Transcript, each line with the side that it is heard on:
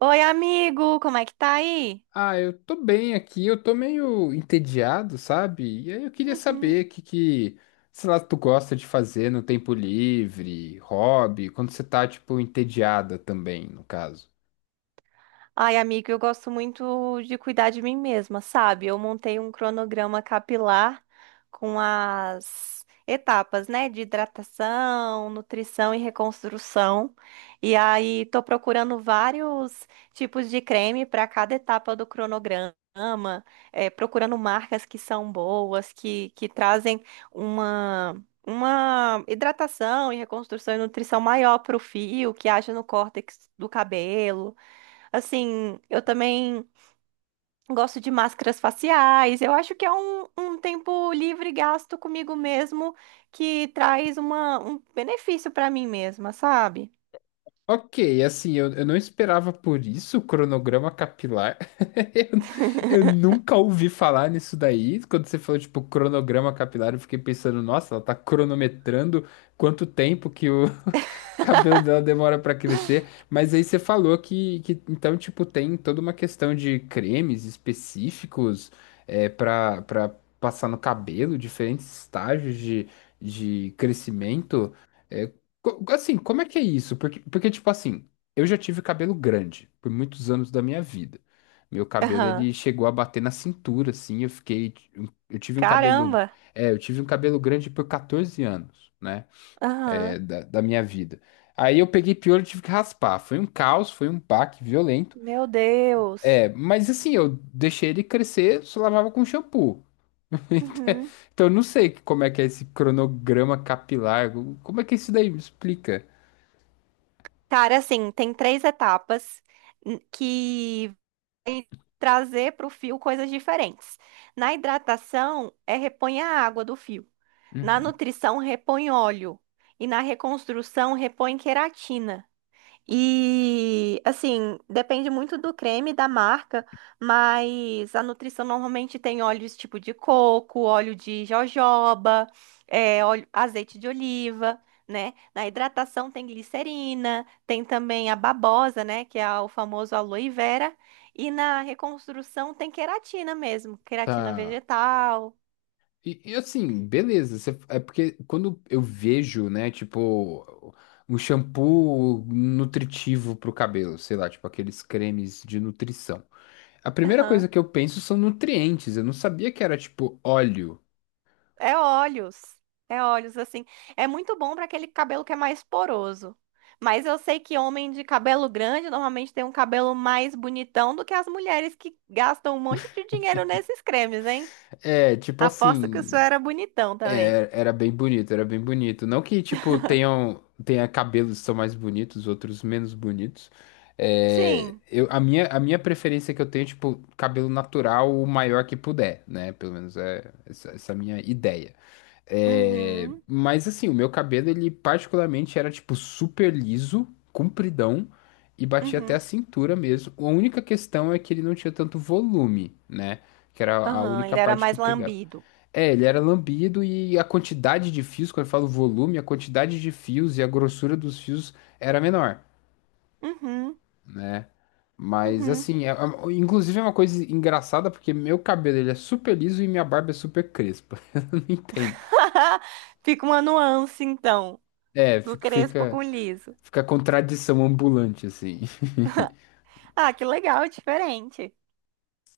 right: Oi, amigo, como é que tá aí?
left: Ah, eu tô bem aqui, eu tô meio entediado, sabe? E aí eu queria
right: Uhum.
left: saber o que que, sei lá, tu gosta de fazer no tempo livre, hobby, quando você tá, tipo, entediada também, no caso.
right: Ai, amigo, eu gosto muito de cuidar de mim mesma, sabe? Eu montei um cronograma capilar com as etapas, né? De hidratação, nutrição e reconstrução. E aí, tô procurando vários tipos de creme para cada etapa do cronograma. Procurando marcas que são boas, que trazem uma, uma hidratação e reconstrução e nutrição maior para o fio, que haja no córtex do cabelo. Assim, eu também gosto de máscaras faciais. Eu acho que é um tempo livre gasto comigo mesmo que traz um benefício para mim mesma, sabe?
left: Ok, assim, eu não esperava por isso, o cronograma capilar. Eu nunca ouvi falar nisso daí. Quando você falou, tipo, cronograma capilar, eu fiquei pensando, nossa, ela tá cronometrando quanto tempo que o, o cabelo dela demora pra crescer, mas aí você falou que então, tipo, tem toda uma questão de cremes específicos é, para passar no cabelo, diferentes estágios de crescimento. É, assim, como é que é isso? Porque, tipo assim, eu já tive cabelo grande por muitos anos da minha vida. Meu cabelo,
right: Aham.
left: ele chegou a bater na cintura, assim, eu fiquei... Eu tive um cabelo...
right: Caramba!
left: É, eu tive um cabelo grande por 14 anos, né? É,
right: Aham.
left: da minha vida. Aí eu peguei piolho e tive que raspar. Foi um caos, foi um baque violento.
right: Meu Deus!
left: É, mas assim, eu deixei ele crescer, só lavava com shampoo.
right: Uhum.
left: Então eu não sei como é que é esse cronograma capilar, como é que é isso daí me explica?
right: Cara, assim, tem três etapas que vai trazer para o fio coisas diferentes. Na hidratação, é repõe a água do fio. Na nutrição repõe óleo e na reconstrução repõe queratina. E assim, depende muito do creme, da marca, mas a nutrição normalmente tem óleos tipo de coco, óleo de jojoba, azeite de oliva, né? Na hidratação tem glicerina, tem também a babosa, né? Que é o famoso aloe vera. E na reconstrução tem queratina mesmo, queratina
left: Tá.
right: vegetal.
left: E, assim, beleza, é porque quando eu vejo, né, tipo, um shampoo nutritivo pro cabelo, sei lá, tipo aqueles cremes de nutrição. A primeira coisa
right: Aham.
left: que eu penso são nutrientes, eu não sabia que era tipo óleo.
right: É óleos. É óleos, assim. É muito bom para aquele cabelo que é mais poroso. Mas eu sei que homem de cabelo grande normalmente tem um cabelo mais bonitão do que as mulheres que gastam um monte de dinheiro nesses cremes, hein?
left: É, tipo
right: Aposto que o seu
left: assim,
right: era bonitão também.
left: era bem bonito, era bem bonito. Não que, tipo, tenha cabelos que são mais bonitos, outros menos bonitos. É,
right: Sim.
left: eu, a minha preferência que eu tenho, é, tipo, cabelo natural o maior que puder, né? Pelo menos é essa, essa minha ideia. É,
right: Uhum.
left: mas assim, o meu cabelo, ele particularmente era, tipo, super liso, compridão e batia até a
right: Uhum.
left: cintura mesmo. A única questão é que ele não tinha tanto volume, né? Que era a
right: Aham,
left: única
right: ele era
left: parte que
right: mais
left: pegava.
right: lambido.
left: É, ele era lambido e a quantidade de fios, quando eu falo volume, a quantidade de fios e a grossura dos fios era menor.
right: Uhum.
left: Mas
right: Uhum.
left: assim, inclusive é uma coisa engraçada porque meu cabelo ele é super liso e minha barba é super crespa. Eu não entendo.
right: Fica uma nuance, então,
left: É,
right: do crespo com liso.
left: fica contradição ambulante assim.
right: Ah, que legal, é diferente.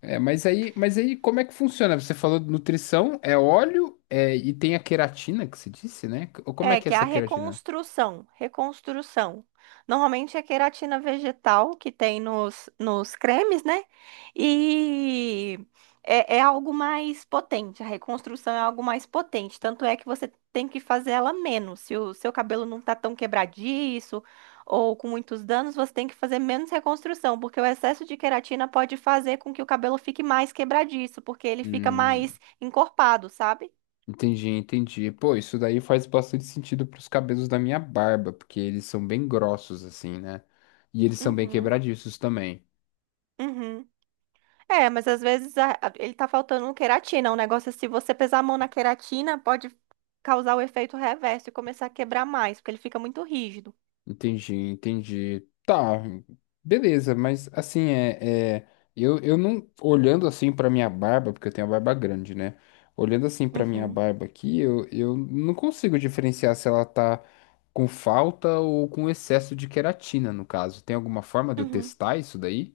left: É, mas aí como é que funciona? Você falou de nutrição, é óleo, é, e tem a queratina que você disse, né? Ou como é
right: É,
left: que é
right: que é
left: essa
right: a
left: queratina?
right: reconstrução, reconstrução. Normalmente é queratina vegetal que tem nos cremes, né? E é algo mais potente, a reconstrução é algo mais potente. Tanto é que você tem que fazer ela menos. Se o seu cabelo não tá tão quebradiço ou com muitos danos, você tem que fazer menos reconstrução, porque o excesso de queratina pode fazer com que o cabelo fique mais quebradiço, porque ele fica
left: Hum.
right: mais encorpado, sabe?
left: Entendi, entendi. Pô, isso daí faz bastante sentido pros cabelos da minha barba, porque eles são bem grossos assim, né? E eles são bem
right: Uhum,
left: quebradiços também.
right: uhum. É, mas às vezes ele tá faltando um queratina. Um negócio é se você pesar a mão na queratina, pode causar o efeito reverso e começar a quebrar mais, porque ele fica muito rígido.
left: Entendi, entendi. Tá, beleza, mas assim, é eu não, olhando assim pra minha barba, porque eu tenho a barba grande, né? Olhando assim pra minha
right: Uhum,
left: barba aqui, eu não consigo diferenciar se ela tá com falta ou com excesso de queratina, no caso. Tem alguma forma de eu
right: uhum.
left: testar isso daí?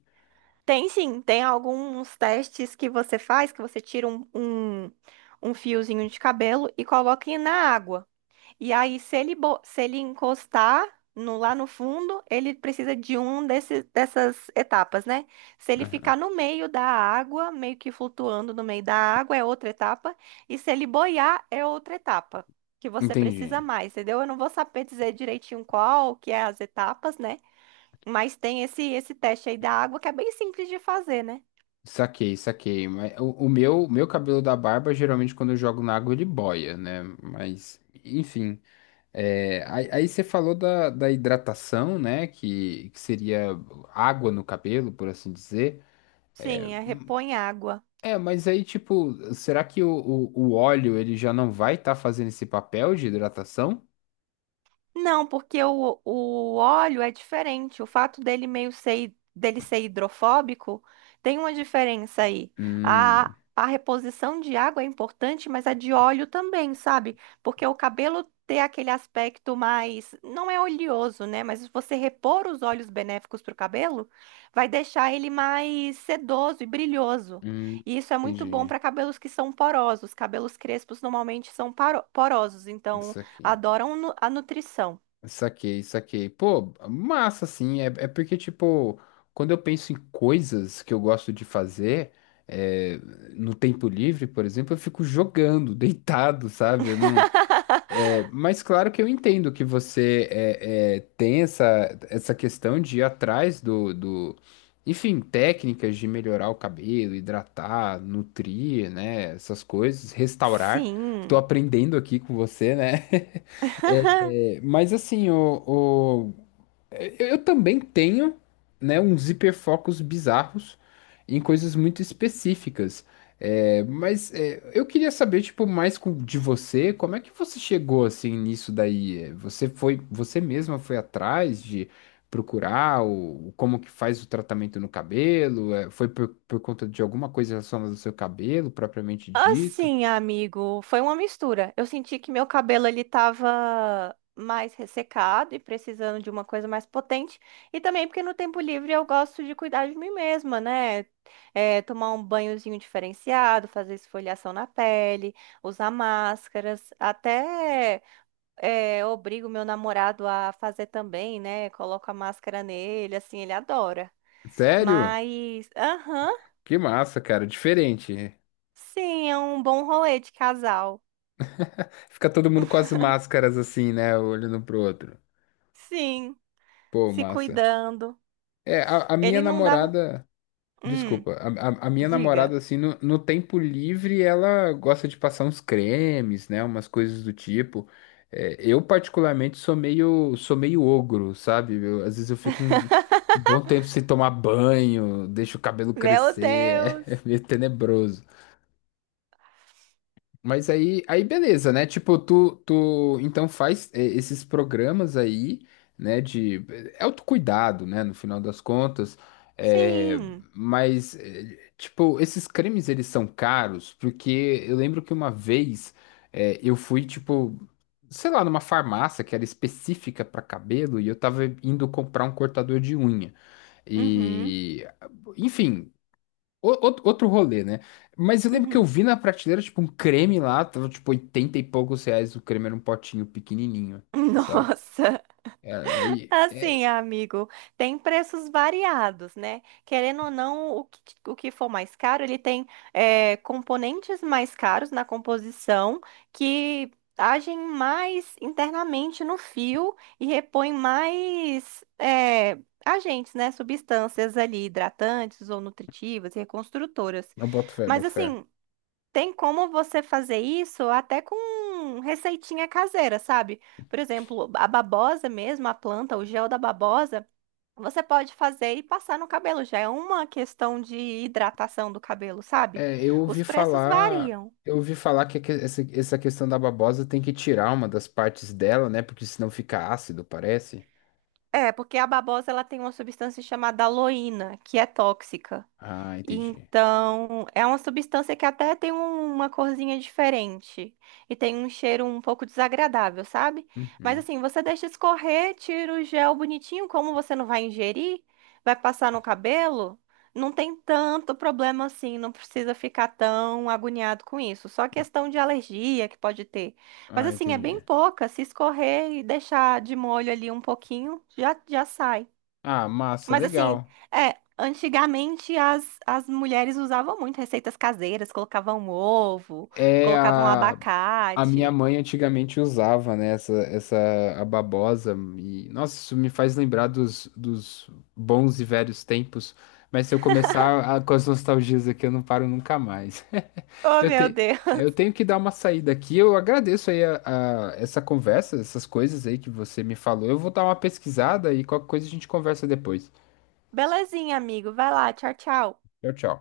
right: Tem sim, tem alguns testes que você faz, que você tira um fiozinho de cabelo e coloca na água. E aí, se ele, se ele encostar lá no fundo, ele precisa de dessas etapas, né? Se ele ficar
left: Aham.
right: no meio da água, meio que flutuando no meio da água, é outra etapa. E se ele boiar, é outra etapa. Que você precisa
left: Entendi.
right: mais, entendeu? Eu não vou saber dizer direitinho qual que é as etapas, né? Mas tem esse teste aí da água que é bem simples de fazer, né?
left: Saquei, saquei. Mas o meu cabelo da barba, geralmente quando eu jogo na água, ele boia, né? Mas, enfim. É, aí você falou da hidratação, né? Que seria água no cabelo, por assim dizer. É,
right: Sim, é repõe água.
left: mas aí, tipo, será que o óleo ele já não vai estar fazendo esse papel de hidratação?
right: Não, porque o óleo é diferente. O fato dele ser hidrofóbico tem uma diferença aí.
left: Hum,
right: A reposição de água é importante, mas a de óleo também, sabe? Porque o cabelo ter aquele aspecto mais, não é oleoso, né? Mas você repor os óleos benéficos para o cabelo vai deixar ele mais sedoso e brilhoso.
left: hum,
right: E isso é muito bom
left: entendi.
right: para cabelos que são porosos. Cabelos crespos normalmente são porosos, então
left: Isso aqui.
right: adoram a nutrição.
left: Saquei, saquei. Pô, massa, assim. É porque, tipo, quando eu penso em coisas que eu gosto de fazer, é, no tempo livre, por exemplo, eu fico jogando, deitado, sabe? Eu não... É, mas claro que eu entendo que você é, tem essa, essa questão de ir atrás do... Enfim, técnicas de melhorar o cabelo, hidratar, nutrir, né? Essas coisas, restaurar. Tô
right: Sim.
left: aprendendo aqui com você, né? Mas assim, eu também tenho, né, uns hiperfocos bizarros em coisas muito específicas. É, mas é, eu queria saber, tipo, mais de você, como é que você chegou assim nisso daí? É, você foi, você mesma foi atrás de procurar o, como que faz o tratamento no cabelo? É, foi por conta de alguma coisa relacionada ao seu cabelo, propriamente dito?
right: Assim, amigo, foi uma mistura. Eu senti que meu cabelo ele tava mais ressecado e precisando de uma coisa mais potente. E também porque no tempo livre eu gosto de cuidar de mim mesma, né? É, tomar um banhozinho diferenciado, fazer esfoliação na pele, usar máscaras, até obrigo meu namorado a fazer também, né? Coloco a máscara nele, assim, ele adora.
left: Sério?
right: Mas, aham,
left: Que massa, cara, diferente.
right: sim, é um bom rolê de casal.
left: Fica todo mundo com as máscaras assim, né? Olhando pro outro.
right: Sim,
left: Pô,
right: se
left: massa.
right: cuidando.
left: É, a minha
right: Ele não dava.
left: namorada.
right: Hum,
left: Desculpa, a minha
right: diga.
left: namorada, assim, no tempo livre, ela gosta de passar uns cremes, né? Umas coisas do tipo. É, eu, particularmente, sou meio ogro, sabe? Às vezes eu fico um bom tempo sem tomar banho, deixo o cabelo
right: Meu
left: crescer, é
right: Deus!
left: meio tenebroso. Mas aí beleza, né? Tipo, tu então faz é, esses programas aí, né? De autocuidado, né? No final das contas. É,
right: Sim.
left: mas, é, tipo, esses cremes eles são caros, porque eu lembro que uma vez é, eu fui, tipo, sei lá, numa farmácia que era específica para cabelo e eu tava indo comprar um cortador de unha.
right: Uhum,
left: E, enfim, outro rolê, né? Mas eu lembro que eu
right: uhum.
left: vi na prateleira, tipo, um creme lá, tava tipo R$ 80 e poucos. O creme era um potinho pequenininho, sabe?
right: Nossa!
left: É, Aí,
right: Assim,
left: é,
right: amigo, tem preços variados, né? Querendo ou não, o que for mais caro, ele tem componentes mais caros na composição que agem mais internamente no fio e repõem mais agentes, né? Substâncias ali, hidratantes ou nutritivas e reconstrutoras.
left: Eu boto fé,
right: Mas
left: boto fé.
right: assim. Tem como você fazer isso até com receitinha caseira, sabe? Por exemplo, a babosa mesmo, a planta, o gel da babosa, você pode fazer e passar no cabelo. Já é uma questão de hidratação do cabelo, sabe?
left: É,
right: Os preços variam.
left: eu ouvi falar essa, essa questão da babosa tem que tirar uma das partes dela, né? Porque senão fica ácido, parece.
right: É, porque a babosa ela tem uma substância chamada aloína, que é tóxica.
left: Ah, entendi.
right: Então, é uma substância que até tem uma corzinha diferente e tem um cheiro um pouco desagradável, sabe? Mas
left: Uhum.
right: assim, você deixa escorrer, tira o gel bonitinho, como você não vai ingerir, vai passar no cabelo, não tem tanto problema assim, não precisa ficar tão agoniado com isso. Só questão de alergia que pode ter. Mas
left: Ah,
right: assim, é bem
left: entendi.
right: pouca, se escorrer e deixar de molho ali um pouquinho, já já sai.
left: Ah, massa,
right: Mas assim,
left: legal.
right: é, antigamente as mulheres usavam muito receitas caseiras, colocavam ovo,
left: É
right: colocavam
left: a A minha
right: abacate.
left: mãe antigamente usava, né, essa a babosa e nossa, isso me faz lembrar dos bons e velhos tempos. Mas se eu começar com as nostalgias aqui, eu não paro nunca mais.
right: Oh,
left: Eu,
right: meu
left: te,
right: Deus.
left: eu tenho que dar uma saída aqui. Eu agradeço aí essa conversa, essas coisas aí que você me falou. Eu vou dar uma pesquisada e qualquer coisa a gente conversa depois.
right: Belezinha, amigo. Vai lá, tchau, tchau.
left: Tchau, tchau.